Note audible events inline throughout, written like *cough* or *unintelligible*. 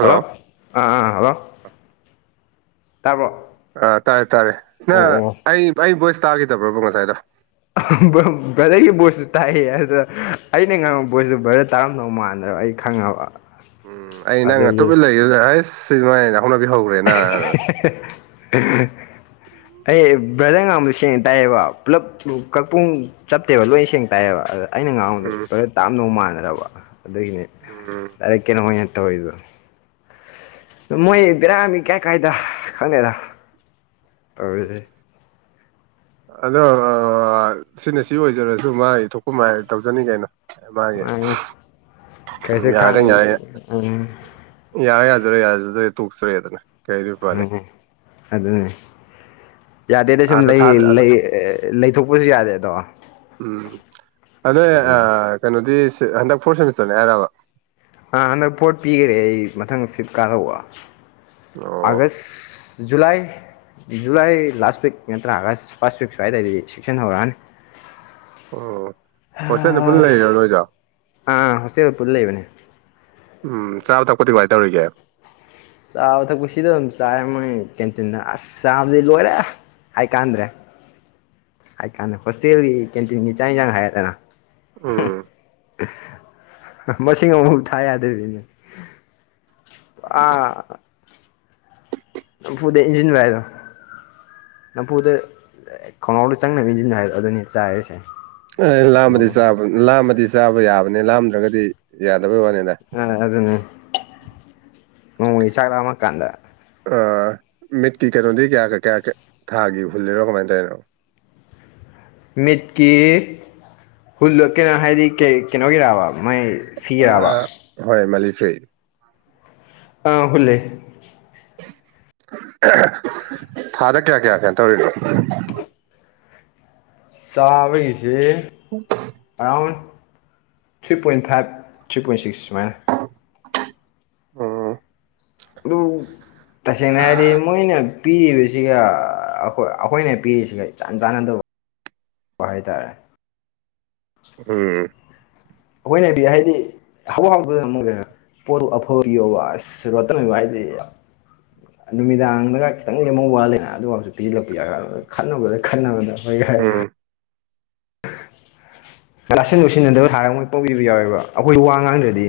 Hello ꯑꯥ hello ꯇꯥꯕ꯭ꯔꯣ ꯑꯥ ꯇꯥꯔꯦ ꯇꯥꯔꯦ ꯅꯪ ꯑꯣ ꯑꯣ ꯑꯩ ꯑꯩ ꯚꯣꯏꯁ ꯇꯥꯈꯤꯗꯕ꯭ꯔꯕ ꯉꯁꯥꯏꯗꯣ ꯚꯔꯗ꯭ꯔꯒꯤ ꯕꯣꯏꯁꯁꯨ ꯇꯥꯏꯌꯦ ꯑꯗꯨ ꯑꯩꯅ ꯉꯥꯡꯕ ꯕꯣꯏꯁꯁꯨ ꯚꯔꯗꯔ ꯇꯥꯔꯝꯗꯧ ꯃꯥꯟꯗ꯭ꯔꯕ ꯑꯩ ꯈꯪꯉꯕ ꯎꯝ ꯑꯩ ꯅꯪ ꯑꯗꯨꯒꯤ ꯇꯨꯃꯤꯟ ꯂꯩꯒꯤꯕꯥꯗꯨꯗꯥ ꯑꯩꯁ ꯁꯤꯗꯤ ꯃꯥꯏ ꯍꯧꯅꯕꯤ ꯍꯧꯈ꯭ꯔꯦꯅꯅ ꯑꯩ ꯕ꯭ꯔꯥꯗꯔ ꯉꯥꯡꯕ ꯁꯦꯡꯅ ꯇꯥꯏꯌꯦꯕ ꯄꯨꯂꯞ ꯀꯛꯄꯨꯡ ꯆꯠꯇꯦꯕ ꯂꯣꯏ ꯁꯦꯡ ꯇꯥꯏꯑꯦꯕ ꯑꯗ ꯑꯩꯅ ꯉꯥꯡꯕꯗꯨ ꯎꯝ ꯕꯗꯔ ꯇꯥꯔꯝꯗꯧ ꯃꯥꯟꯗꯔꯕ ꯑꯗꯨꯒꯤꯅꯤ ꯎꯝ ꯗꯥꯏꯔꯦꯛ ꯀꯩꯅꯣ ꯑꯣꯏꯅ ꯇꯧꯔꯤꯕ ꯑꯗꯣ ꯃꯣꯏ ꯍꯣꯏ ꯕꯦꯔꯥ ꯅꯤ ꯀꯥꯏ ꯀꯥꯏꯗ ꯈꯪꯉꯗꯦ ꯇꯧꯔꯤꯁꯦ ꯑꯗꯣ ꯁꯤꯅ ꯁꯤ ꯑꯣꯏꯖꯔꯁꯨ ꯃꯥꯒꯤ ꯊꯣꯛꯄ ꯃꯥꯏ ꯇꯧꯖꯅꯤ ꯀꯩꯅꯣ ꯃꯥꯒꯤ *unintelligible* ꯌꯥꯔꯥ ꯌꯥꯖ꯭ꯔꯦ ꯌꯥꯖꯗ꯭ꯔꯥꯒꯥ ꯇꯣꯀꯆꯥꯔꯦ ꯗꯅꯥ ꯃꯅꯦ ꯑꯗꯨꯅꯦ ꯌꯥꯗꯦꯗ ꯁꯨꯝ ꯑꯥꯗ ꯂꯩ ꯊꯥꯗ ꯑꯗ ꯂꯩ ꯂꯩꯊꯣꯛꯄꯁꯨ ꯌꯥꯗꯦ ꯑꯗꯣ ꯎꯝ ꯑꯗꯣ ꯑꯗꯨꯅꯤ ꯑꯥ ꯀꯩꯅꯣꯗꯤ ꯍꯟꯗꯛ ꯐꯣꯔ ꯁꯦꯃꯤꯁꯇꯔꯅꯦ ꯍꯥꯏꯔꯣ ꯥ ꯍꯟꯗꯛ ꯄꯣꯠ ꯄꯤꯈꯔꯦ ꯑꯩ ꯃꯊꯪ ꯐ꯭ꯂꯤꯞꯀꯥꯔꯠ ꯇꯧꯕ ꯑꯣ August July July last week ꯅꯠꯇ꯭ꯔꯥ ꯑꯥꯒꯁ ꯐꯥꯔꯁ ꯋꯤꯛ ꯁ꯭ꯋꯥꯏꯗꯏꯗꯤ ꯁꯦꯛꯁꯟ ꯍꯧꯔꯥꯅꯤ ꯑꯣ ꯍꯣꯁꯇꯦꯜꯗ ꯄꯨꯟꯅ ꯂꯩꯔ ꯅꯣꯏꯖꯨ ꯑꯥ ꯍꯣꯁꯇꯦꯜ ꯄꯨꯜ ꯂꯩꯕꯅꯦ ꯎꯝ ꯆꯥꯕ ꯊꯛꯄ ꯀꯃꯥꯏ ꯇꯧꯔꯤꯒꯦ ꯆꯥꯕ ꯊꯛꯄ ꯁꯤꯗ ꯑꯗꯨꯝ ꯆꯥꯔꯦ ꯃꯣꯏ ꯀꯦꯟꯇꯤꯟꯗ ꯑꯁ ꯆꯥꯕꯗꯤ ꯂꯣꯏꯔꯦ ꯍꯥꯏꯀꯥꯟꯗ꯭ꯔꯦ ꯍꯥꯏ ꯀꯥꯟꯗ ꯍꯣꯁꯇꯦꯜꯒꯤ ꯀꯦꯟꯇꯤꯟꯒꯤ ꯆꯥꯛ ꯌꯦꯟꯁꯥꯡ ꯍꯥꯏꯔꯗꯅ ꯎꯝ ꯃꯁꯤꯡ ꯑꯃꯨꯐꯥꯎ ꯊꯥ ꯌꯥꯗꯕꯤꯅꯦ ꯑꯥ ꯅꯝꯐꯨꯗ ꯏꯟꯖꯤꯟꯕꯥ ꯍꯥꯏꯗꯣ ꯅꯝꯐꯨꯗ ꯈꯣꯡꯒꯥꯎꯗꯣ ꯆꯪꯅꯕ ꯏꯟꯁꯤꯟꯕ ꯍꯥꯏ ꯑꯗꯨꯅꯤ ꯆꯥꯔꯤꯁꯦ ꯑꯦ ꯂꯥꯝꯃꯗꯤ ꯆꯥꯕ ꯂꯥꯝꯃꯗꯤ ꯆꯥꯕ ꯌꯥꯕꯅꯤ ꯂꯥꯝꯗ꯭ꯔꯒꯗꯤ ꯌꯥꯗꯕꯩ ꯋꯥꯅꯤꯗ ꯑꯗꯨꯅꯦ ꯅꯣꯡꯃꯒꯤ ꯆꯥꯛ ꯂꯥꯝꯃꯛꯑꯥ ꯀꯥꯟꯗ ꯑꯥ ꯃꯤꯠꯀꯤ ꯀꯩꯅꯣꯗꯤ ꯀꯌꯥ ꯀꯌꯥ ꯊꯥꯒꯤ ꯍꯨꯜꯂꯤꯔꯣ ꯀꯃꯥꯏꯅ ꯇꯧꯔꯤꯅꯣ ꯃꯤꯠꯀꯤ ꯍꯨꯜꯗꯣ ꯀꯩꯅꯣ ꯍꯥꯏꯗꯤ ꯀꯩ ꯀꯩꯅꯣꯒꯤꯔꯕꯥ ꯃꯥꯏ ꯐꯤꯔꯕ ꯑ ꯍ‌ꯣꯏ ꯝꯜꯂꯤ ꯐꫪꯤ ꯑꯥ ꯍꯨꯜꯂꯦ ꯊꯥꯗ ꯀꯌꯥ ꯀꯌꯥ ꯀꯩꯅꯣ ꯇꯧꯔꯤꯅꯣ ꯆꯥꯕꯒꯤꯁꯦ ꯎꯝ *inaudible* around three point five three point six ꯁꯨꯃꯥꯏꯅ ꯎꯝ ꯑꯗꯨ ꯇꯁꯦꯡꯅ ꯍꯥꯏꯔꯗꯤ ꯃꯣꯏꯅ ꯄꯤꯔꯤꯕꯁꯤꯒꯈꯣꯏ ꯑꯩꯈꯣꯏꯅ ꯄꯤꯔꯤꯁꯤꯒ ꯏꯆꯥꯟ ꯆꯥꯟꯅꯗꯕ ꯍꯥꯏꯇꯥꯔꯦ ꯎꯝ ꯑꯩꯈꯣꯏꯅꯕꯤ ꯍꯥꯏꯗꯤ ꯍꯋꯥ ꯍꯥꯎꯕꯗ ꯑꯃꯨꯛ ꯂꯩꯔ ꯄꯣꯠꯇꯨ ꯑꯐꯥꯕ ꯄꯤꯌꯣꯕ ꯑꯁ ꯔꯣꯇꯟ ꯑꯣꯏꯕꯥ ꯍꯥꯏꯗꯤ ꯅꯨꯃꯤꯗꯥꯡꯗꯒ ꯈꯤꯇꯪ ꯂꯦꯝꯍꯧ ꯋꯥꯠꯂꯦꯅ ꯑꯗꯨꯨꯝꯕꯁꯨ ꯄꯤꯁꯤꯜꯂꯛꯄ ꯌꯥ ꯈꯠꯅꯕꯗ ꯈꯟꯅꯕꯗ ꯃꯣꯏ ꯎꯝ ꯇꯥꯁꯤꯟ ꯎꯁꯤꯟꯅꯗꯕ ꯁꯥꯔꯒ ꯃꯣꯏ ꯄꯪꯄꯤ ꯄꯤꯕꯥ ꯌꯥꯎꯋꯦꯕ ꯑꯩꯈꯣꯏ ꯋꯥ ꯉꯥꯡꯗ꯭ꯔꯗꯤ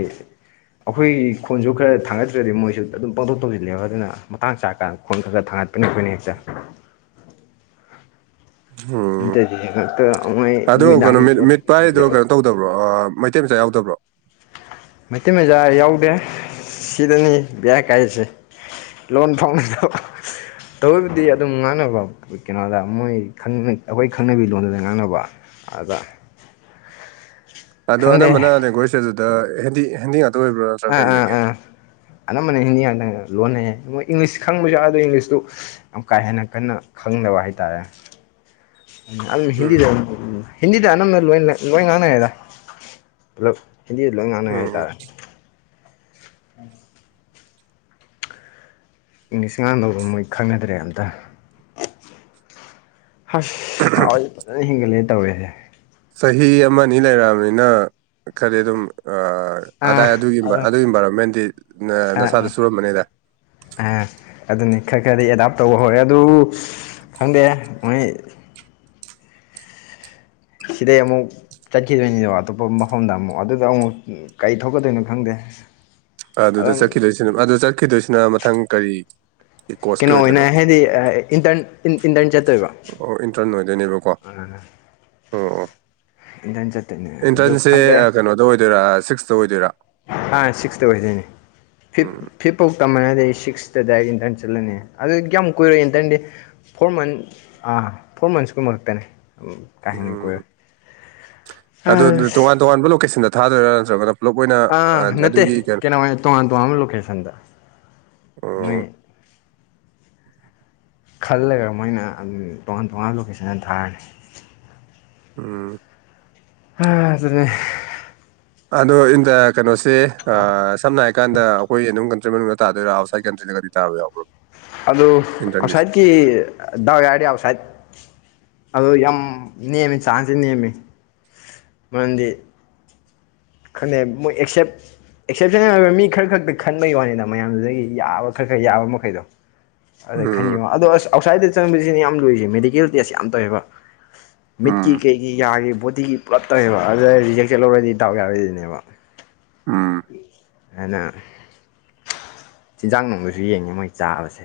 ꯑꯩꯈꯣꯏꯒꯤ ꯈꯣꯟꯁꯨ ꯈꯔ ꯊꯥꯡꯒꯠꯇ꯭ꯔꯗꯤ ꯃꯣꯏꯁꯨ ꯑꯗꯨꯝ ꯄꯥꯡꯊꯣꯛ ꯇꯧꯁꯤꯜꯂꯦꯕ ꯑꯗꯨꯅ ꯃꯇꯥꯡ ꯆꯥꯀꯥꯟꯗ ꯈꯣꯟ ꯈꯔ ꯈꯔ ꯊꯥꯡꯒꯠꯄꯅꯤ ꯑꯩꯈꯣꯏꯅ ꯍꯦꯛꯁꯦ ꯎꯝ ꯅꯇꯔ ꯗꯤ ꯉꯥꯛꯇ ꯃ‌ꯣꯏ ꯑꯗꯣ ꯀꯩꯅꯣ ꯅꯨꯃꯤꯗꯥꯉ ꯃꯤꯠ ꯄ‌ꯣꯠ *unintelligible* ꯃꯤꯠ ꯄꯥꯏꯔꯤꯗꯣ ꯀꯩꯅꯣ ꯇꯧꯗꯕ꯭ꯔꯣ ꯃꯩꯇꯩ ꯃꯆꯥ ꯌꯥꯎꯗꯕ꯭ꯔꯣ ꯃꯩꯇꯩ ꯃꯆꯥ ꯌꯥꯎꯗꯦ ꯁꯤꯗꯅꯤ ꯕꯌꯥ ꯀꯥꯏꯁꯦ ꯂꯣꯟ ꯐꯥꯎꯗꯕ ꯇꯧꯕꯕꯨꯗꯤ ꯑꯗꯨꯝ ꯉꯥꯡꯅꯕ ꯀꯩꯅꯣꯗ ꯃꯣꯏ ꯑꯩꯈꯣꯏ ꯈꯪꯅꯕꯤ ꯂꯣꯟꯗꯨꯗ ꯉꯥꯡꯅꯕ ꯑꯗ ꯑꯗꯣ ꯈꯪꯗꯦ ꯑꯅꯝꯕꯅ ꯂꯦꯡꯒ꯭ꯋꯦꯁ ꯑꯗꯨꯗ ꯍꯦꯟꯗꯤꯡ ꯍ‌ꯦꯟꯗꯤ ꯉꯥꯛꯇ ꯑꯣꯏꯕ꯭ꯔꯥ ꯑꯥ ꯑꯥ ꯑꯥ ꯑꯅꯝꯕꯅ ꯍꯤꯟꯗꯤ ꯉꯥꯛꯇꯪ ꯂꯣꯟꯅꯩ ꯃꯣꯏ ꯏꯪꯂꯤꯁ ꯈꯪꯕꯁꯨ ꯋꯥꯎ ꯑꯗꯨ ꯏꯪꯂꯤꯁꯇꯨ ꯌꯥꯝ ꯀꯥ ꯍꯦꯟꯅ ꯀꯟꯅ ꯈꯪꯗꯕ ꯍꯥꯏꯇꯥꯔꯦ ꯍꯤꯟꯗꯤꯗ ꯎꯝ ꯍꯤꯟꯗꯤꯗ ꯑꯅꯝꯕꯅ ꯂꯣꯏ ꯂꯣꯏ ꯉꯥꯡꯅꯔ‌ꯦꯗ ꯄꯨꯂꯞ ꯍꯤꯟꯗꯤꯗ ꯂꯣꯏ ꯉꯥꯡꯅꯉꯩ ꯎꯝ ꯍꯥꯏꯇꯥꯔꯦ ꯎꯝ ꯏꯪꯂꯤꯁ ꯉꯥꯡꯗꯅꯕ ꯃꯣꯏ ꯈꯪꯅꯗ꯭ꯔꯦ ꯑꯝꯇ ꯍꯁ ꯍꯥꯎꯁꯦ ꯐꯖꯅ ꯍꯦꯟꯒꯠꯂꯦ ꯇꯧꯔꯦꯁꯦ ꯆꯍꯤ ꯑꯃꯅꯤꯅꯤ ꯂꯩꯔꯛꯑꯅꯤꯅ ꯈꯗꯤ ꯑꯗꯨꯝ ꯑꯥ ꯑꯗꯥꯏ ꯑꯗꯨꯒꯤ ꯑꯗꯣ ꯑꯗꯨꯒꯤ ꯏꯟꯚꯥꯏꯔꯣꯟꯃꯦꯟꯗꯤ ꯑꯥ ꯅꯁꯥꯗ ꯑꯥ ꯁꯨꯔꯝꯕꯅꯦꯗ ꯑꯗꯨꯅꯤ ꯈꯔ ꯈꯔꯗꯤ ꯑꯦꯗꯥꯞ ꯇꯧꯕ ꯍꯧꯔꯦ ꯑꯗꯨ ꯈꯪꯗꯦ ꯃꯣꯏ ꯁꯤꯗꯩ ꯑꯃꯨꯛ ꯆꯠꯈꯤꯗꯣꯏꯅꯤꯗꯕ ꯑꯇꯣꯞꯄ ꯃꯐꯝꯗ ꯑꯃꯨꯛ ꯑꯗꯨꯗ ꯑꯃꯨꯛ ꯀꯔꯤ ꯊꯣꯛꯀꯗꯣꯏꯅꯣ ꯈꯪꯗꯦ ꯑꯗꯨꯗ ꯑꯗꯨꯝ ꯆꯠꯈꯤꯗꯣꯏꯁꯤꯅ ꯑꯗꯨ ꯆꯠꯈꯤꯗꯣꯏꯁꯤꯅ ꯃꯊꯪ ꯀꯔꯤ ꯀꯣꯔꯁꯀꯤ ꯀꯩꯅꯣ ꯑꯣꯏꯅ ꯑꯣꯏꯗꯣꯏꯅꯣ ꯍꯥꯏꯗꯤꯟꯇꯔ ꯏꯟꯇꯔꯟ ꯆꯠꯇꯣꯏꯕ ꯑꯣ ꯏꯟꯇꯔꯟ ꯑꯣꯏꯗꯣꯏꯅꯦꯕꯀꯣ ꯑꯣ ꯑꯣ ꯏꯟꯇꯔꯟ ꯆꯠꯇꯣꯏꯅꯦ ꯑꯗꯨ ꯑꯦꯟꯇ꯭ꯔꯟꯁꯁꯦ ꯈꯪꯗꯦ ꯀꯩꯅꯣꯗ ꯑꯣꯏꯗꯣꯏꯔꯥ ꯁꯤꯛꯁꯇ ꯑꯣꯏꯗꯣꯏꯔꯥ ꯑ ꯁꯤꯛꯁꯇ ꯑꯣꯏꯗꯣꯏꯅꯤ ꯐꯤꯞ ꯎꯝ ꯐꯤꯞ ꯐꯥꯎ ꯇꯝꯃꯅꯗꯤ ꯑꯩ ꯁꯤꯛꯁꯇ ꯗꯥꯏꯔꯦꯛ ꯏꯟꯇꯔꯟ ꯆꯠꯂꯅꯤ ꯑꯗꯨ ꯌꯥꯝ ꯀꯨꯏꯔꯣꯏ ꯏꯟꯇꯔꯟꯗꯤ ꯐꯣꯔ ꯃꯟꯁ ꯑꯥ ꯐꯣꯔ ꯃꯟꯁꯀꯨꯝ ꯃꯔꯛꯇꯅꯦ ꯀꯥ ꯍꯥꯏꯦꯅꯤ ꯀꯣꯏꯔꯣꯏ ꯎꯝ ꯑꯗꯨ ꯇꯣꯉꯥꯟ ꯇꯣꯉꯥꯟꯕ ꯂꯣꯀꯦꯁꯟꯗ ꯊꯥꯗꯣꯏꯔꯥ ꯅꯠꯇ꯭ꯔꯒꯅ ꯄꯨꯂꯞ ꯑꯣꯏꯅ ꯑꯥ ꯑ ꯅꯠꯇꯦ ꯑꯗꯨꯒꯤ ꯀꯩꯅꯣ ꯀꯩꯅꯃ ꯇꯣꯉꯥꯟ ꯇꯣꯉꯥꯟꯕ ꯂꯣꯀꯦꯁꯟꯗ ꯃꯣꯏ ꯑꯣ ꯈꯜꯂꯒ ꯃꯣꯏꯅ ꯑꯗꯨꯝ ꯇꯣꯉꯥꯟ ꯇꯣꯉꯥꯟꯕ ꯂꯣꯀꯦꯁꯟ ꯑꯗꯨ ꯊꯥꯔꯅꯤ ꯎꯝ ꯍꯥꯥꯔꯦ ꯑꯗꯣ ꯏꯟꯗ ꯀꯩꯅꯣꯁꯦ ꯁꯝꯅ ꯍꯥꯏ ꯀꯥꯟꯗ ꯑꯩꯈꯣꯏ ꯑꯗꯨꯝ ꯈꯟꯗ꯭ꯔ ꯇꯥꯗ ꯑꯁꯥꯏ ꯀꯟꯇꯅꯔꯤ ꯇꯥꯦ ꯑꯗꯨ ꯉꯁꯥꯏꯠꯀꯤ ꯗꯥꯋꯥ ꯌꯥꯗꯤ ꯑꯥꯎꯁꯥꯏꯠ ꯑꯗꯨ ꯌꯥꯝ ꯅꯦꯝꯃꯤ ꯆꯥꯟꯁꯦ ꯅꯦꯝꯃꯤ ꯃꯗꯤ ꯀ ꯃꯣꯏ ꯑꯦꯛꯁꯦꯞ ꯑꯦꯛꯁꯦꯞꯁꯟꯅꯜ ꯑꯣꯏꯕ ꯃꯤ ꯈꯔ ꯈꯛꯇ ꯈꯟꯕꯒꯤ ꯋꯥꯅꯤꯗ ꯃꯌꯥꯝꯗꯨꯗꯒꯤ ꯌꯥꯕ ꯈꯔ ꯈꯔ ꯌꯥꯕ ꯃꯈꯩꯗꯣ ꯑꯗ ꯎꯝ ꯈꯟꯅꯤꯕꯣ ꯑꯗꯣ ꯑꯁ ꯑꯥꯎꯠꯁꯥꯏꯗꯠꯇ ꯆꯪꯕꯁꯤꯅ ꯌꯥꯝ ꯂꯨꯔꯤꯁꯦ ꯃꯦꯗꯤꯀꯦꯜ ꯇꯦꯁ ꯌꯥꯝ ꯇꯧꯋꯦꯕ ꯃꯤꯠꯀꯤ ꯎꯝ ꯀꯩꯒꯤ ꯌꯥꯒꯤ ꯕꯣꯗꯤꯒꯤ ꯄꯨꯂꯞ ꯇꯧꯋꯦꯕ ꯑꯗꯨꯗ ꯔꯤꯖꯦꯛꯁꯦꯠ ꯂꯧꯔꯗꯤꯗꯥꯎ ꯌꯥ ꯑꯣꯏꯅꯦꯕ ꯎꯝ ꯑꯅ ꯆꯤꯟꯖꯥꯛ ꯅꯨꯡꯕꯁꯨ ꯌꯦꯡꯉꯤ ꯃꯣꯏ ꯆꯥꯕꯁꯦ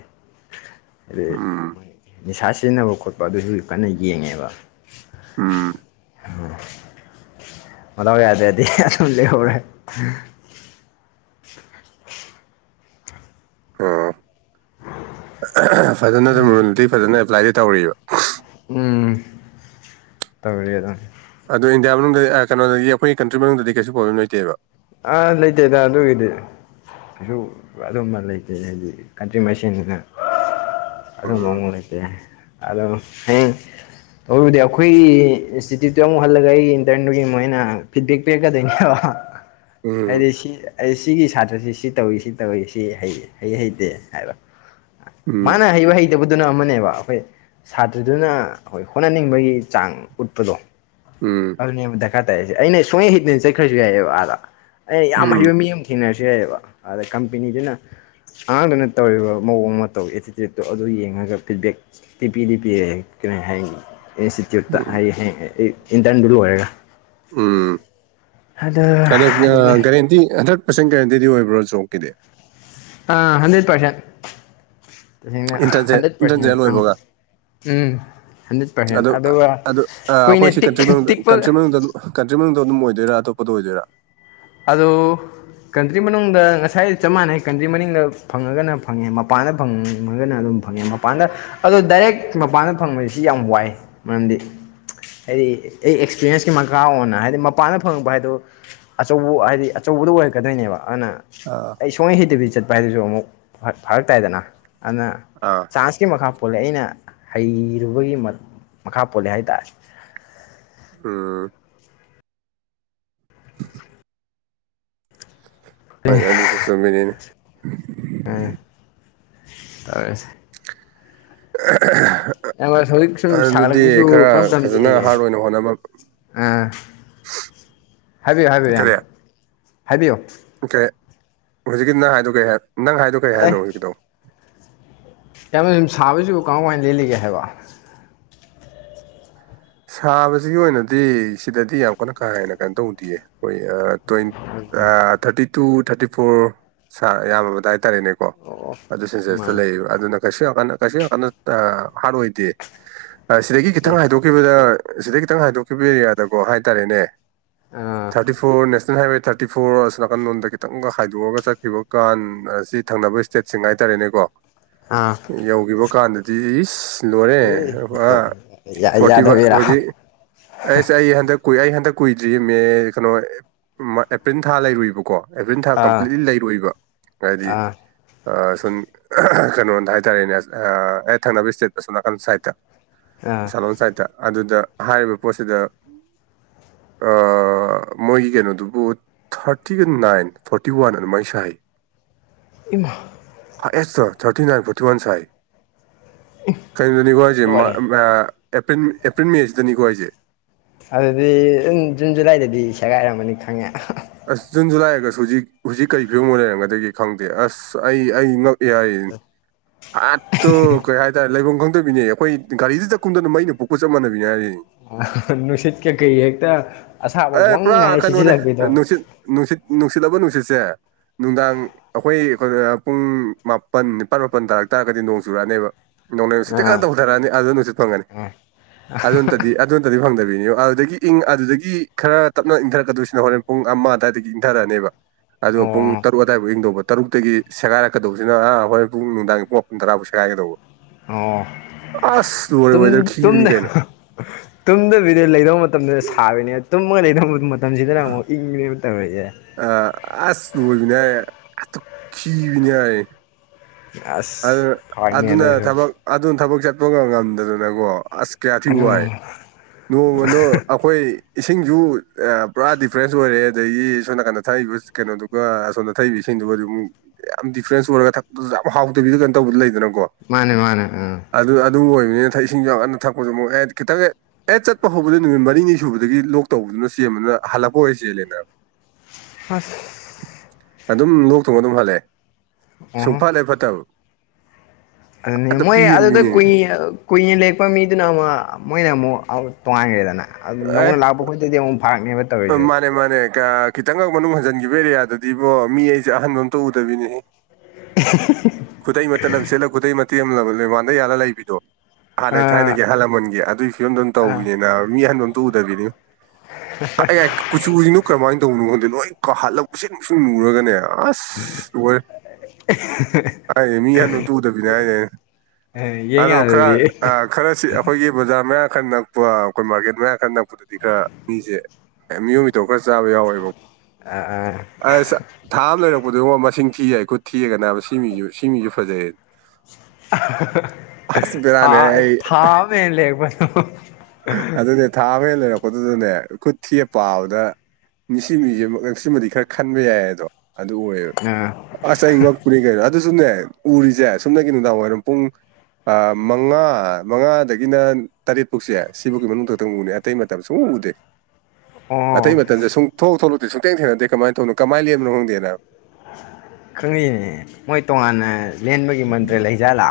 ꯑꯗꯨꯩ ꯎꯝ ꯅꯤꯁꯥ ꯁꯤꯖꯤꯟꯅꯕ ꯈꯣꯠꯄ ꯑꯗꯨꯁꯨ ꯀꯟꯅ ꯌꯦꯡꯉꯦꯕ ꯎꯝ ꯃꯂ ꯌꯥꯗꯗꯤꯟ ꯂꯩꯦ ꯈꯔꯦ *inaudible* ꯑꯣ ꯐꯖꯅ ꯑꯗꯨꯝ ꯔꯨꯜꯗꯤ ꯐꯖꯅ ꯑꯦꯄ꯭ꯂꯥꯏꯗ ꯇꯧꯔꯤꯕ ꯎꯝ ꯇꯧꯔꯤ ꯑꯗꯨꯅꯤ ꯑꯗꯣ ꯏꯟꯗꯤꯌꯥ ꯃꯅꯨꯡꯗ ꯀꯩꯅꯣꯗꯒꯤ ꯑꯩꯈꯣꯏꯒꯤ ꯀꯟꯇ꯭ꯔꯤ ꯃꯅꯨꯡꯗꯗꯤ ꯀꯩꯁꯨ ꯄ꯭ꯔꯣꯕ꯭ꯂꯦꯝ ꯂꯩꯇꯦꯕ ꯑꯥ ꯂꯩꯇꯦꯗ ꯑꯗꯨꯒꯤꯗꯤ ꯀꯩꯁꯨ ꯑꯗꯨꯝꯕ ꯂꯩꯇꯦ ꯍꯥꯏꯗꯤ ꯀꯟꯇ꯭ꯔꯤꯃꯁꯦꯟꯗꯨꯅ ꯑꯗꯨꯣ ꯎꯝ ꯃ ꯀ ꯑꯗꯣ ꯇꯕꯨꯗꯤ ꯑꯩꯈꯣꯏꯒꯤ ꯏꯟꯁꯇꯤꯇ꯭ꯌꯨꯠꯇꯨ ꯑꯃꯨꯛ ꯍꯜꯂꯒ ꯑꯩꯒꯤ ꯏꯟꯇꯔꯟꯗꯨꯒꯤ ꯃꯣꯏꯅ ꯐꯤꯠꯕꯦꯛ ꯄꯤꯔꯛꯀꯗꯣꯏꯅꯦꯕ ꯎꯝ ꯍꯥꯏꯗꯤ ꯁꯤ ꯑꯩ ꯁꯤꯒꯤ ꯁꯥꯇ꯭ꯔꯁꯤ ꯁꯤ ꯇꯧꯏ ꯁꯤ ꯇꯧꯏ ꯁꯤ ꯍꯩ ꯍꯩ ꯍꯩꯇꯦ ꯍꯥꯏꯕ ꯎꯝ ꯃꯥꯅ ꯍꯩꯕ ꯍꯩꯇꯕꯗꯨꯅ ꯑꯃꯅꯦꯕ ꯑꯩꯈꯣꯏ ꯁꯥꯇ꯭ꯔꯗꯨꯅ ꯑꯩꯈꯣꯏ ꯍꯣꯠꯅꯅꯤꯡꯕꯒꯤ ꯆꯥꯡ ꯎꯠꯄꯗꯣ ꯎꯝ ꯑꯗꯨꯅꯦꯕ ꯗꯔꯀꯥꯔ ꯇꯥꯏꯔꯤꯁꯦ ꯑꯩꯅ ꯁꯨꯡꯉꯅ ꯍꯩꯗꯅ ꯆꯠꯈ꯭ꯔꯁꯨ ꯌꯥꯏꯑꯕ ꯑꯥꯗ ꯑꯩꯅ ꯌꯥꯝ ꯎꯝ ꯍꯩꯕ ꯃꯤ ꯑꯃ ꯊꯦꯡꯅꯔꯁꯨ ꯌꯥꯏꯌꯦꯕ ꯑꯗ ꯀꯝꯄꯦꯅꯤꯗꯨꯅ ꯑꯉꯥꯡꯗꯨꯅ ꯇꯧꯔꯤꯕ ꯃꯑꯣꯡ ꯃꯇꯧ ꯑꯦꯇꯤꯇ꯭ꯌꯨꯠꯇꯣ ꯑꯗꯨ ꯌꯦꯡꯉꯒ feedback T P D P ꯍꯥꯏ *inaudible* ꯏꯟꯁꯇꯤꯇ꯭ꯌꯨꯠ ꯎꯝ ꯍꯥꯏ ꯍꯥꯏ ꯎꯝ ꯑꯗ ꯑꯗꯣ ꯑꯗꯨꯅꯦ ꯀꯔꯤ ꯍꯟ꯭ꯗꯔꯦꯠ ꯄꯔꯁꯦꯟ ꯒꯦꯔꯦꯟꯇꯗꯤ ꯑꯣꯏꯕ꯭ꯔꯥ ꯖꯣꯞꯀꯤꯗꯤ ꯑ ꯍꯟꯗ꯭ꯔꯦꯠ ꯄꯥꯔꯁꯦꯟ ꯇꯦꯡꯅ ꯏꯟꯇꯔꯟꯁꯦ ꯍꯟꯗ꯭ꯔꯦꯠ ꯏꯟꯇꯔꯟꯁꯦ ꯄꯥꯔꯁꯦꯟ ꯑ ꯂꯣꯏꯕꯒ *inaudible* ꯎꯝ ꯍꯟꯗ꯭ꯔꯦꯠ ꯄꯥꯔꯁꯦꯟ ꯑꯗꯨ ꯑꯗꯨꯒ ꯑꯗꯨ ꯑ, ꯀꯨꯏꯅ ꯑꯩꯈꯣꯏ ꯁꯤ ꯇ ꯀꯟꯇ꯭ꯔꯤ ꯃꯅꯨꯡꯗ ꯇꯤꯛꯄ ꯀꯟꯇ꯭ꯔꯤ ꯃꯅꯨꯡꯗ ꯑꯗꯨꯝ- ꯀꯟꯇ꯭ꯔꯤ ꯃꯅꯨꯡꯗ ꯑꯗꯨꯝ ꯑꯣꯏꯣꯏꯔ ꯑꯇꯣꯞꯄꯗ ꯑꯣꯏꯗꯣꯏꯔꯥ ꯑꯗꯨ ꯀꯟꯇ꯭ꯔꯤ ꯃꯅꯨꯡꯗ ꯉꯁꯥꯏ ꯆꯞ ꯃꯥꯟꯅꯩ ꯀꯟꯇ꯭ꯔꯤ ꯃꯅꯤꯡꯗ ꯐꯪꯉꯒꯅ ꯐꯪꯉꯦ ꯃꯄꯥꯟꯗ ꯐꯪꯉꯒꯅ ꯑꯗꯨꯝ ꯐꯪꯉꯦ ꯃꯄꯥꯟꯗ ꯑꯗꯣ ꯗꯥꯏꯔꯦꯛ ꯃꯄꯥꯟꯗ ꯐꯪꯕꯁꯤ ꯌꯥꯝ ꯋꯥꯏ ꯃꯔꯝꯗꯤ ꯍꯥꯏꯗꯤ ꯑꯩ ꯑꯦꯛꯁꯄꯤꯔꯤꯟꯁꯀꯤ ꯃꯈꯥ ꯑꯣꯏꯅ ꯍꯥꯏꯗꯤ ꯃꯄꯥꯟꯗ ꯐꯪꯛꯕ ꯍꯥꯏꯗꯨ ꯑꯆꯧꯕ ꯍꯥꯏꯗꯤ ꯑꯆꯧꯕꯗ ꯑꯣꯏꯔꯛꯀꯗꯣꯏꯅꯦꯕ ꯑꯗꯨꯅ ꯑꯥ ꯑꯩ ꯁꯨꯡꯍꯩ ꯍꯩꯇꯕꯤ ꯆꯠꯄ ꯍꯥꯏꯗꯨꯁꯨ ꯑꯃꯨꯛ ꯐꯔꯛꯇꯥꯏꯗꯅ ꯑꯗꯨꯅ ꯑꯥ ꯗꯥꯟꯁꯀꯤ ꯃꯈꯥ ꯄꯣꯜꯂꯦ ꯑꯩꯅ ꯍꯩꯔꯨꯕꯒꯤ ꯃꯈꯥ ꯄꯣꯜꯂꯦ ꯍꯥꯏꯇꯥꯔꯦ ꯎꯥꯝ ꯇꯦ *inaudible* ꯍꯣꯏꯅꯦ ꯑꯗꯨꯁꯨ ꯆꯨꯝꯃꯤꯅꯤꯅꯦ ꯍꯧꯖꯤꯛ ꯁꯨꯝ ꯑ *inaudible* ꯁꯥꯒꯠꯂꯛꯄꯁꯨ ꯑꯗꯨꯗꯤ ꯈꯔ ꯀꯔꯝ ꯀꯔꯝ ꯐꯖꯅ ꯆꯦꯜꯂꯤꯒꯦ ꯍꯥꯔꯠ ꯑꯣꯏꯅ ꯍꯣꯠꯅꯕ ꯑꯥ ꯍꯥꯏꯕꯤꯌꯨ ꯍꯥꯏꯕꯤꯌꯨ ꯍꯥꯏꯕꯤꯌꯣ ꯀꯩ ꯍꯧꯖꯤꯛꯀꯤ ꯅꯪ ꯍꯥꯏꯗꯣ ꯀꯩ ꯍꯥꯏ ꯅꯪ ꯍꯥꯏꯗꯣ ꯀꯩ ꯑꯦ ꯍꯥꯏꯅꯣ ꯍꯧꯖꯤꯛꯀꯤꯗꯣ ꯢꯌꯥꯝꯕ ꯑꯗꯨ ꯁꯥꯕꯁꯤꯕꯨ ꯀꯃꯥꯢ ꯀꯃꯥꯢ ꯂꯦꯜꯂꯤꯒꯦ ꯍꯥꯏꯕ ꯁꯥꯕꯁꯤꯒꯤ ꯑꯣꯏꯅꯗꯤ ꯁꯤꯗꯗꯤ ꯌꯥꯝ ꯀꯥꯟꯅ ꯀꯥ ꯍꯦꯟꯅ ꯀꯩꯅꯣ ꯇꯧꯗꯦꯌꯦ ꯑꯩꯈꯣꯏ ꯑꯥ twenty thirty two thirty four ꯁꯥ ꯌꯥꯝꯃꯕꯗ ꯍꯥꯏꯇꯥꯔꯦꯅꯦ ꯀꯣ ꯑꯣ ꯑꯣ ꯑꯗꯨ ꯁꯤꯁꯦꯁꯇ ꯃꯥꯅꯦ ꯂꯩꯕ ꯑꯗꯨꯅ ꯀꯩꯁꯨ ꯌꯥꯝꯅ ꯊꯥꯟꯅ ꯀꯩꯁꯨ ꯌꯥꯝ ꯀꯥꯟꯅ ꯍꯥꯔꯠ ꯑꯣꯏꯗꯦ ꯁꯤꯗꯒꯤ ꯑꯣꯀꯦ ꯈꯤꯇꯪ ꯍꯥꯏꯗꯣꯛ ꯊꯣꯛꯈꯤꯕꯗ ꯁꯤꯗꯩ ꯈꯤꯇꯪ ꯍꯥꯏꯗꯣꯛꯈꯤꯕ ꯑꯦꯔꯤꯌꯥꯗꯀꯣ ꯍꯥꯏꯇꯥꯔꯦꯅꯦ ꯑꯥ thirty four national highway thirty twenty four ꯑꯔꯁ ꯅꯥꯀꯟꯜꯣꯣꯟꯗ ꯈꯤꯇꯪꯒ ꯍꯥꯏꯗꯣꯛꯑꯒ ꯆꯠꯈꯤꯕ ꯀꯥꯟ ꯑꯁꯤ ꯊꯪꯅꯕ ꯁ꯭ꯇꯦꯠꯁꯤꯡ ꯍꯥꯏꯇꯥꯔꯦꯅꯦꯀꯣ *unintelligible* ꯑꯥ ꯌꯧꯈꯤꯕ ꯀꯥꯟꯗꯗꯤ ꯏꯁ ꯂꯣꯏꯔꯦ ꯑꯥ ꯐꯣꯔꯇꯤ ꯋꯥ ꯌꯥꯗꯕꯤꯔꯥ ꯍꯧꯖꯤꯛ ꯑꯩꯁ ꯑꯩ ꯍꯟꯗꯛ ꯀꯨꯏ ꯑꯩ ꯍꯟꯗꯛ ꯀꯨꯏꯗ꯭ꯔꯤ ꯃꯦ ꯀꯩꯅꯣ ꯑꯦꯄ꯭ꯔꯤꯜ ꯊꯥ ꯂꯩꯔꯨꯏꯕꯀꯣ ꯑꯦꯄ꯭ꯔꯤꯜ ꯊꯥ ꯑꯥ ꯀꯝꯄ꯭ꯂꯤꯠꯂꯤ ꯂꯩꯔꯨꯏꯕ ꯍꯥꯏꯗꯤ ꯑꯥ ꯁꯨꯝ ꯀꯩꯅꯣꯗ ꯍꯥꯏꯇꯥꯔꯦꯅꯦ ꯑꯩ ꯊꯪꯅꯕ ꯏꯁꯇꯦꯠ ꯑꯁꯣꯝ ꯅꯥꯀꯟ ꯁꯥꯏꯠꯇ ꯑꯥ ꯑꯁꯣꯝ ꯁꯥꯏꯠꯇ ꯑꯗꯨꯗ ꯍꯥꯏꯔꯤꯕ ꯄꯣꯠꯁꯤꯗ ꯃꯣꯏꯒꯤ ꯀꯩꯅꯣꯗꯨꯕꯨ ꯊꯥꯔꯇꯤꯒ ꯅꯥꯏꯟ ꯐꯣꯔꯇꯤ ꯋꯥꯟ ꯑꯗꯨꯃꯥꯏꯅ ꯁꯥꯢ ꯏꯃꯥ ꯑꯦꯁ ꯁꯣ ꯊꯔꯇꯤꯟꯅꯥꯏꯟ ꯐꯣꯔꯇꯤ ꯋꯥꯟ ꯁꯥꯥꯏ ꯀꯩꯅꯣꯗꯅꯤꯀꯣ ꯂꯣꯏꯔꯦ ꯑꯩꯁꯦꯄ꯭ꯔꯤꯜ ꯑꯦꯄ꯭ꯔꯤꯜ ꯃꯦꯁꯤꯗꯅꯤꯀꯣ ꯍꯥꯢꯁꯤ ꯑꯗꯨꯗꯤ ꯑꯗꯨꯝ ꯖꯨꯟ ꯖꯨꯂꯥꯏꯗꯗꯤ ꯁꯦꯒꯥꯏꯔꯝꯃꯅꯤ ꯈꯪꯉꯦ ꯑꯁ ꯖꯨꯟ ꯖꯨꯂꯥꯏꯔꯒꯁꯨ ꯍꯧꯖꯤꯛ ꯍꯧꯖꯤꯛ ꯀꯔꯤ ꯐꯤꯕꯝ ꯑꯃ ꯂꯩꯔꯝꯒꯗꯒꯦ ꯈꯪꯗꯦ ꯑꯁ ꯑꯩ ꯑꯩ ꯍꯦꯛꯇ ꯀꯩ ꯍꯥꯢꯅꯤ ꯍꯥꯏꯔꯦ ꯂꯩꯐꯝ ꯈꯪꯗꯕꯤꯅꯦ ꯑꯩꯈꯣꯏ ꯒꯥꯔꯤꯗꯩꯗ ꯀꯨꯝꯊꯕꯗ ꯃꯩꯅ ꯄꯣꯛꯄ ꯆꯞ ꯃꯥꯟꯅꯕꯤꯅꯤ ꯍꯥꯏꯔꯤꯅꯦ ꯅꯨꯡꯁꯤꯠ ꯀꯩ ꯀ ꯍꯦꯛꯇ ꯑꯁꯥꯕ ꯑꯦ ꯋꯪ ꯄꯨꯔꯥ ꯍꯥꯏꯔ ꯀꯩꯅꯣꯅꯦ ꯁꯤꯠꯆꯤꯜꯂꯛꯄꯤꯗꯣ ꯅꯨꯡꯁꯤꯠ ꯅꯨꯡꯁꯤꯠ ꯅꯨꯡꯁꯤꯠ ꯍꯥꯢꯕ ꯅꯨꯡꯁꯤꯠꯁꯦ ꯅꯨꯡꯗꯥꯡ ꯑꯩꯈꯣꯏ ꯄꯨꯡ ꯃꯥꯄꯟ ꯅꯤꯄꯥꯜ ꯃꯥꯄꯜ ꯇꯥꯔꯛ ꯇꯥꯔꯒꯗꯤ ꯅꯣꯡ ꯆꯨꯔꯛꯑꯅꯦꯕ ꯅꯣꯡꯂꯩ ꯅꯨꯡꯁꯤꯠꯇ ꯀꯥꯟ ꯑꯥ ꯇꯧꯊꯔꯛꯑꯅꯤ ꯑꯗꯨ ꯅꯨꯡꯁꯤꯠ ꯐꯪꯉꯅꯤ ꯑꯥ ꯑꯗꯨ ꯇꯗꯤ ꯑꯗꯨ ꯅꯇꯗꯤ ꯐꯪꯗꯕꯤꯅꯤ ꯑꯗꯨꯗꯒꯤ ꯏꯪ ꯑꯗꯨꯗꯒꯤ ꯈꯔ ꯇꯞꯅ ꯏꯟꯊꯔꯛꯀꯗꯣꯏꯁꯤꯅ ꯍꯣꯔꯦꯟ ꯄꯨꯡ ꯑꯃ ꯑꯗꯨꯋꯥꯏꯗꯒꯤ ꯏꯪꯊꯔꯛꯑꯅꯦꯕ ꯑꯗꯨꯒ ꯄꯨꯡ ꯑꯣ ꯇꯔꯨꯛ ꯑꯗꯥꯏꯐꯥꯎ ꯌꯦꯡꯗꯧꯕ ꯇꯔꯨꯛꯇꯒꯤ ꯁꯦꯥꯏꯔꯛꯀꯗꯧꯕꯁꯤꯅ ꯑꯥ ꯍꯣꯏ ꯄꯨꯡ ꯅꯨꯡꯗꯥꯡ ꯄꯨꯡ ꯃꯥꯄꯟ ꯇꯔꯥꯐꯥꯎ ꯁꯦꯒꯥꯏꯒꯗꯧꯕ ꯑꯣ ꯑꯁ ꯂꯣꯔꯦ ꯇꯨꯝ ꯋꯦꯗꯔ ꯤꯈꯤꯕꯅꯤ ꯇꯨꯝꯗ ꯀꯩꯅꯣ ꯇꯨꯝꯗꯕꯤꯗ ꯂꯩꯔꯧꯕ ꯃꯇꯝꯗꯨꯗ ꯁꯥꯕꯅꯦ ꯇꯨꯝꯃꯒ ꯂꯩꯗ ꯃꯇꯝꯁꯤꯗꯅ ꯑꯃꯨꯛ ꯏꯪꯉꯅꯦꯕ ꯎꯠꯇ ꯑꯣꯏ ꯌꯥꯦ ꯑ ꯑꯁ ꯂꯕꯣꯏꯕꯤꯅꯦꯍ ꯑꯠꯇ ꯀꯈꯤꯕꯤꯅꯦꯍꯥꯏ ꯑꯗꯨ ꯑꯁ ꯐꯥꯏꯅꯦ ꯑꯗꯨꯅ ꯑꯗꯨꯁꯨ ꯊꯕꯛ ꯑꯗꯨꯅ ꯊꯕꯛ ꯆꯠꯄꯒ ꯉꯝꯗꯗꯅꯀꯣ ꯑꯁ ꯀꯌꯥ ꯊꯤꯛ ꯋꯥꯏ ꯎꯝ ꯅꯣꯡꯃꯗ ꯑꯩꯈꯣꯏ ꯏꯁꯤꯡꯁꯨ ꯄꯨꯔꯥ ꯗꯤꯐ꯭ꯔꯦꯟꯁ ꯑꯣꯏꯔꯦ ꯑꯗꯒꯤ ꯁꯣꯝ ꯅꯥ ꯀꯥꯟꯗꯣ ꯊꯛꯏꯕ ꯀꯩꯅꯣꯗꯨꯒ ꯑꯁꯣꯗ ꯊꯩꯕꯤꯁꯤꯡꯗꯨꯒꯗꯤ ꯑꯃꯨꯛ ꯌꯥꯝ ꯗꯤꯐ꯭ꯔꯦꯟꯁ ꯑꯣꯏꯔꯒ ꯊꯛ ꯌꯥꯝ ꯍꯥꯎꯇꯕꯤꯗ ꯀꯩꯅꯣ ꯇꯧꯕꯗ ꯂꯩꯗꯅꯀꯣ ꯃꯥꯅꯦ ꯃꯥꯅꯦ ꯑ ꯑꯗꯨ ꯑꯗꯨ ꯑꯣꯏꯕꯅꯤꯅ ꯊ ꯏꯁꯤꯡ ꯌꯥꯝ ꯑꯟꯅ ꯊꯛꯄꯁꯨ ꯑꯃꯨꯛ ꯍꯦ ꯈꯤꯇꯪ ꯍꯦꯛ ꯑꯦ ꯆꯠꯄ ꯍꯧꯕꯗ ꯅꯨꯃꯤꯠ ꯃꯔꯤꯅꯤ ꯁꯨꯕꯗꯒꯤ ꯂꯣꯛ ꯇꯧꯕꯗꯨꯅ ꯆꯦꯟꯕꯗꯨꯅ ꯍꯜꯂꯛꯄ ꯑꯣꯏ ꯆꯦꯜꯂꯦꯅ ꯍꯁ ꯑꯗꯨꯝ ꯂꯣꯛ ꯊꯨꯡꯉ ꯑꯗꯨꯝ ꯍꯜꯂꯦ ꯁꯨꯡ ꯑꯣꯍꯣ ꯐꯠꯂꯦ ꯐꯠꯇꯕ ꯑꯗꯨꯅꯦ ꯑꯗ ꯃꯣꯏ ꯑꯗꯨꯗ ꯄꯤꯌꯦꯟꯕꯤꯅꯦ ꯀꯨꯏ ꯀꯨꯏꯅ ꯂꯦꯛꯄ ꯃꯤꯗꯨꯅ ꯑꯃ ꯃꯣꯏꯅ ꯑꯃꯨꯛ ꯇꯣꯉꯥꯏꯈ꯭ꯔꯦꯗꯅ ꯑꯗꯨ ꯑꯦ ꯅꯧꯅ ꯂꯥꯛꯄ ꯈꯣꯠꯇꯗꯤ ꯑꯃꯨꯛ ꯐꯥꯔꯛꯅꯦꯕ ꯃꯥꯅꯦ ꯃꯥꯅꯦ ꯈꯤꯇꯪꯒꯛ ꯃꯅꯨꯡ ꯍꯟꯖꯤꯟꯈꯤꯕ ꯑꯦꯔꯤꯌꯥꯗꯗꯤꯕꯣ ꯃꯤ ꯑꯩꯁꯦ ꯑꯍꯟꯕ ꯑꯃꯝꯇ ꯎꯗꯕꯤꯅꯦ *inaudible* ꯈꯨꯗ ꯃꯇꯜꯂꯟ ꯁꯦꯠꯂꯒ ꯈꯨꯗꯩ ꯃꯇꯦꯜ ꯑꯃꯂꯕ ꯂꯩꯕꯥꯟꯗ ꯌꯥꯔꯅ ꯂꯩꯕꯤꯗꯣ ꯍꯥꯟꯅꯩ ꯑꯥ ꯊꯥꯏꯅꯒꯤ ꯑꯍꯜ ꯂꯃꯟꯒꯤꯦ ꯑꯗꯨꯒꯤ ꯐꯤꯕꯝꯗ ꯑꯗꯨꯝ ꯑꯥ ꯇꯧꯕꯅꯤꯅ ꯃꯤ ꯑꯍꯟꯗ ꯑꯝꯇ ꯎꯗꯕꯤꯅꯤ ꯌꯥ ꯀꯨꯆꯨꯁꯤꯅꯨ ꯀꯔꯝꯍꯥꯏꯅ ꯇꯧꯅꯣꯗꯦ ꯂꯣꯏ ꯀꯥꯍꯜꯂꯛꯄ ꯁꯤ ꯁꯨꯝꯅꯨꯔꯒꯅꯦ ꯑꯥꯁ ꯑꯣꯏꯣꯏ *unintelligible* ꯍꯥꯏꯅꯦ ꯃꯤ ꯍꯟ ꯇꯨꯗꯕꯤꯅꯦ ꯍꯥꯏꯅꯦ ꯑꯦ ꯌꯦꯡ ꯑꯗꯣ ꯈꯔ ꯌꯥꯗꯗꯤ ꯈꯔꯁꯤ ꯑꯩꯈꯣꯏꯒꯤ ꯕꯖꯥꯔ ꯃꯌꯥ ꯈꯔ ꯅꯛꯄ ꯑꯩꯈꯣꯏ ꯃꯥꯔꯀꯦꯠ ꯃꯌꯥ ꯈꯔ ꯅꯛꯄꯗꯗꯤ ꯈꯔ ꯃꯤꯁꯦ ꯑꯦ ꯃꯤꯑꯣꯏ ꯃꯤꯗꯧ ꯈꯔ ꯆꯥꯕ ꯌꯥꯎꯋꯦꯕ ꯑꯥ ꯑꯥ ꯑ ꯊꯥ ꯑꯃ ꯂꯩꯔꯛꯄꯗꯨꯉꯣ ꯃꯁꯤꯡ ꯊꯤ ꯌꯥꯏ ꯑꯩ ꯈꯨꯠ ꯊꯤꯔꯒꯅꯦ ꯍꯥꯏꯕꯁꯦ ꯁꯤꯃꯤ ꯁꯤꯃꯤꯖꯨ ꯐꯖꯩ ꯑꯁ ꯊꯥ ꯕꯦꯔꯥꯅꯦ ꯑꯩ ꯊꯥ ꯃꯦꯟ ꯂꯦꯦꯛꯄꯣ ꯑꯗꯨꯗꯗꯤ ꯊꯥꯕꯦ ꯂꯩꯦ ꯂ ꯄꯠꯇꯗꯅꯦ ꯈꯨꯠ ꯊꯤꯑ ꯄꯥꯕꯗ ꯃꯤꯁꯤ ꯃꯤꯁꯦ ꯁꯤꯃꯗꯤ ꯈꯔ ꯈꯟꯕ ꯌꯥꯏ ꯑꯗꯣ ꯑꯗꯨ ꯑꯣꯏꯌꯦꯕ ꯑꯥ ꯑꯁ ꯑꯃꯛꯄꯨꯅꯤ ꯀꯩꯅꯣ ꯑꯗꯨꯁꯨꯅꯦ ꯎꯔꯤꯁꯦ ꯁꯨꯝꯅꯒꯤ ꯅꯨꯡꯗꯥꯡ ꯋꯥꯏꯔꯝ ꯄꯨꯡ ꯃꯉꯥ ꯃꯉꯥꯗꯒꯤꯅ ꯇꯔꯦꯠ ꯐꯧꯁꯦ ꯁꯤꯐꯥꯎꯒꯤ ꯃꯅꯨꯡ ꯈꯛꯇꯪ ꯎꯅꯦ ꯑꯇꯩ ꯃꯇꯝ ꯁꯨꯝ ꯎꯗꯦ *unintelligible* ꯑꯣ ꯑꯇꯩ ꯃꯇꯝꯗ ꯁꯨꯡ ꯊꯣꯛꯂ ꯊꯣꯛꯂꯛꯇꯤ ꯁꯨꯡꯦꯡ ꯊꯦꯡꯅꯦ ꯀꯃꯅꯧꯅꯣ ꯀꯃꯥꯏꯅꯦꯝꯅꯣ ꯈꯣꯡꯗꯦꯕ ꯈꯪꯉꯤꯅꯦ ꯃꯣꯏ ꯇꯣꯉꯥꯟꯅ ꯂꯦꯟꯕꯒꯤ ꯃꯟꯇ꯭ꯔ ꯂꯩꯖꯥꯠꯂꯥ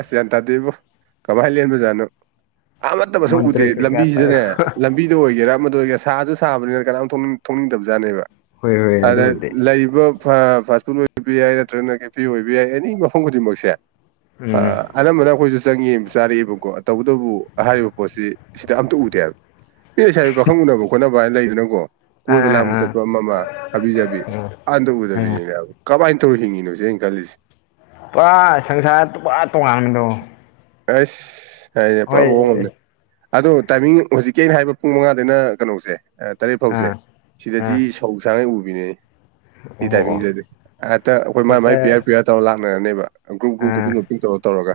ꯑꯁ ꯌꯥꯝꯟꯇꯥꯗꯕꯨ ꯀꯃꯥꯏꯅ ꯂꯦꯟꯕꯖꯥꯠꯅꯣ ꯑꯃꯠꯇ ꯃꯁꯛ ꯎꯗꯦ ꯃꯟꯇ꯭ꯔ ꯀꯩꯀꯥ ꯇꯧꯔ ꯂꯝꯕꯤꯁꯤꯗꯅꯦ ꯂꯝꯕꯤꯗ ꯑꯣꯏꯒꯦꯔꯥ ꯑꯃꯗ ꯑꯣꯏꯒꯦꯔꯥ ꯁꯥꯁꯨ ꯁꯥꯕꯅꯤꯅ ꯀꯅꯥꯝꯅꯤꯡ ꯊꯣꯡꯅꯤꯡꯗꯕꯖꯥꯠꯅꯦꯕ ꯍꯣꯏ ꯍꯣꯏ ꯑꯗ ꯑꯗꯨꯕꯨꯗꯤ ꯂꯩ ꯏꯕ ꯐꯥꯁ ꯐꯨꯗ ꯑꯣꯏꯕ ꯌꯥꯏ ꯅꯠꯇ꯭ꯔꯒꯅ ꯀꯦ ꯐꯤ ꯑꯣꯏꯕ ꯌꯥꯏ ꯑꯦꯅꯤ ꯃꯐꯝ ꯈꯨꯗꯤꯡꯃꯛꯁꯦ ꯎꯝ ꯑꯅꯝꯕꯅ ꯑꯩꯈꯣꯏꯁꯨ ꯆꯪꯉꯦꯕ ꯆꯥꯔꯛꯑꯦꯕꯀꯣ ꯇꯧꯕꯇꯕꯨ ꯍꯥꯏꯔꯤꯕ ꯄꯣꯠꯁꯤ ꯁꯤꯗ ꯑꯝꯇ ꯎꯗꯦꯕ ꯑꯦ ꯏꯁꯥ ꯄꯥꯈꯪ ꯎꯅꯕ ꯈꯣꯠꯅꯕ ꯍꯥꯏꯅ ꯂꯩꯗꯅꯀꯣ ꯀꯣꯏꯕ ꯑꯥ ꯑꯥ ꯂꯥꯡꯕ ꯆꯠꯄ ꯑꯥ ꯑꯃ ꯑꯃ ꯍꯥꯕꯤꯖꯕꯤ ꯍꯟꯗ ꯎꯝ ꯎꯗꯕꯤꯅꯤꯅꯦꯕ ꯀꯃꯥꯏꯅꯧꯔꯤ ꯍꯤꯡꯉꯤꯅꯣꯁꯦꯅ ꯈꯜꯂꯤꯁꯦ ꯄꯥ ꯁꯪꯁꯥꯔ ꯄꯨꯄꯥ ꯇꯣꯉꯥꯟꯕꯗꯣ꯫ ꯑꯁ ꯍꯥꯏꯅꯦ ꯄꯨꯔꯥ ꯍꯣꯏ ꯃꯉꫭꯟ ꯑꯃꯅꯦ꯫ ꯑꯗꯣ ꯇꯥꯏꯃꯤꯡ ꯍꯧꯖꯤꯛꯀꯤ ꯑꯩꯅ ꯍꯥꯏꯕ ꯄꯨꯡ ꯃꯉꯥꯗꯩꯅ ꯀꯩꯅꯣꯁꯦ ꯑ ꯇꯔꯦꯠ ꯐꯥꯎꯁꯦ ꯑꯥ ꯑꯥ ꯁꯤꯗꯗꯤ ꯁꯧ ꯁꯥꯡꯉꯩ ꯎꯕꯤꯅꯦ꯫ ꯁꯤ ꯑꯣ ꯑꯣ ꯇꯥꯏꯡꯁꯤꯗꯗꯤ ꯍꯦꯛꯇ ꯑꯩꯈꯣꯏ ꯍꯦꯛꯇ ꯃꯥꯏ-ꯃꯥꯏ ꯄꯤꯌꯔ-ꯄꯤꯌꯔ ꯇꯧꯔ ꯂꯥꯛꯅꯔꯅꯦꯕ꯫ ꯑꯥ ꯀꯨꯄꯤꯡ ꯋꫭꯄꯤꯡ ꯇꯧꯔ ꯇꯧꯔꯒ꯫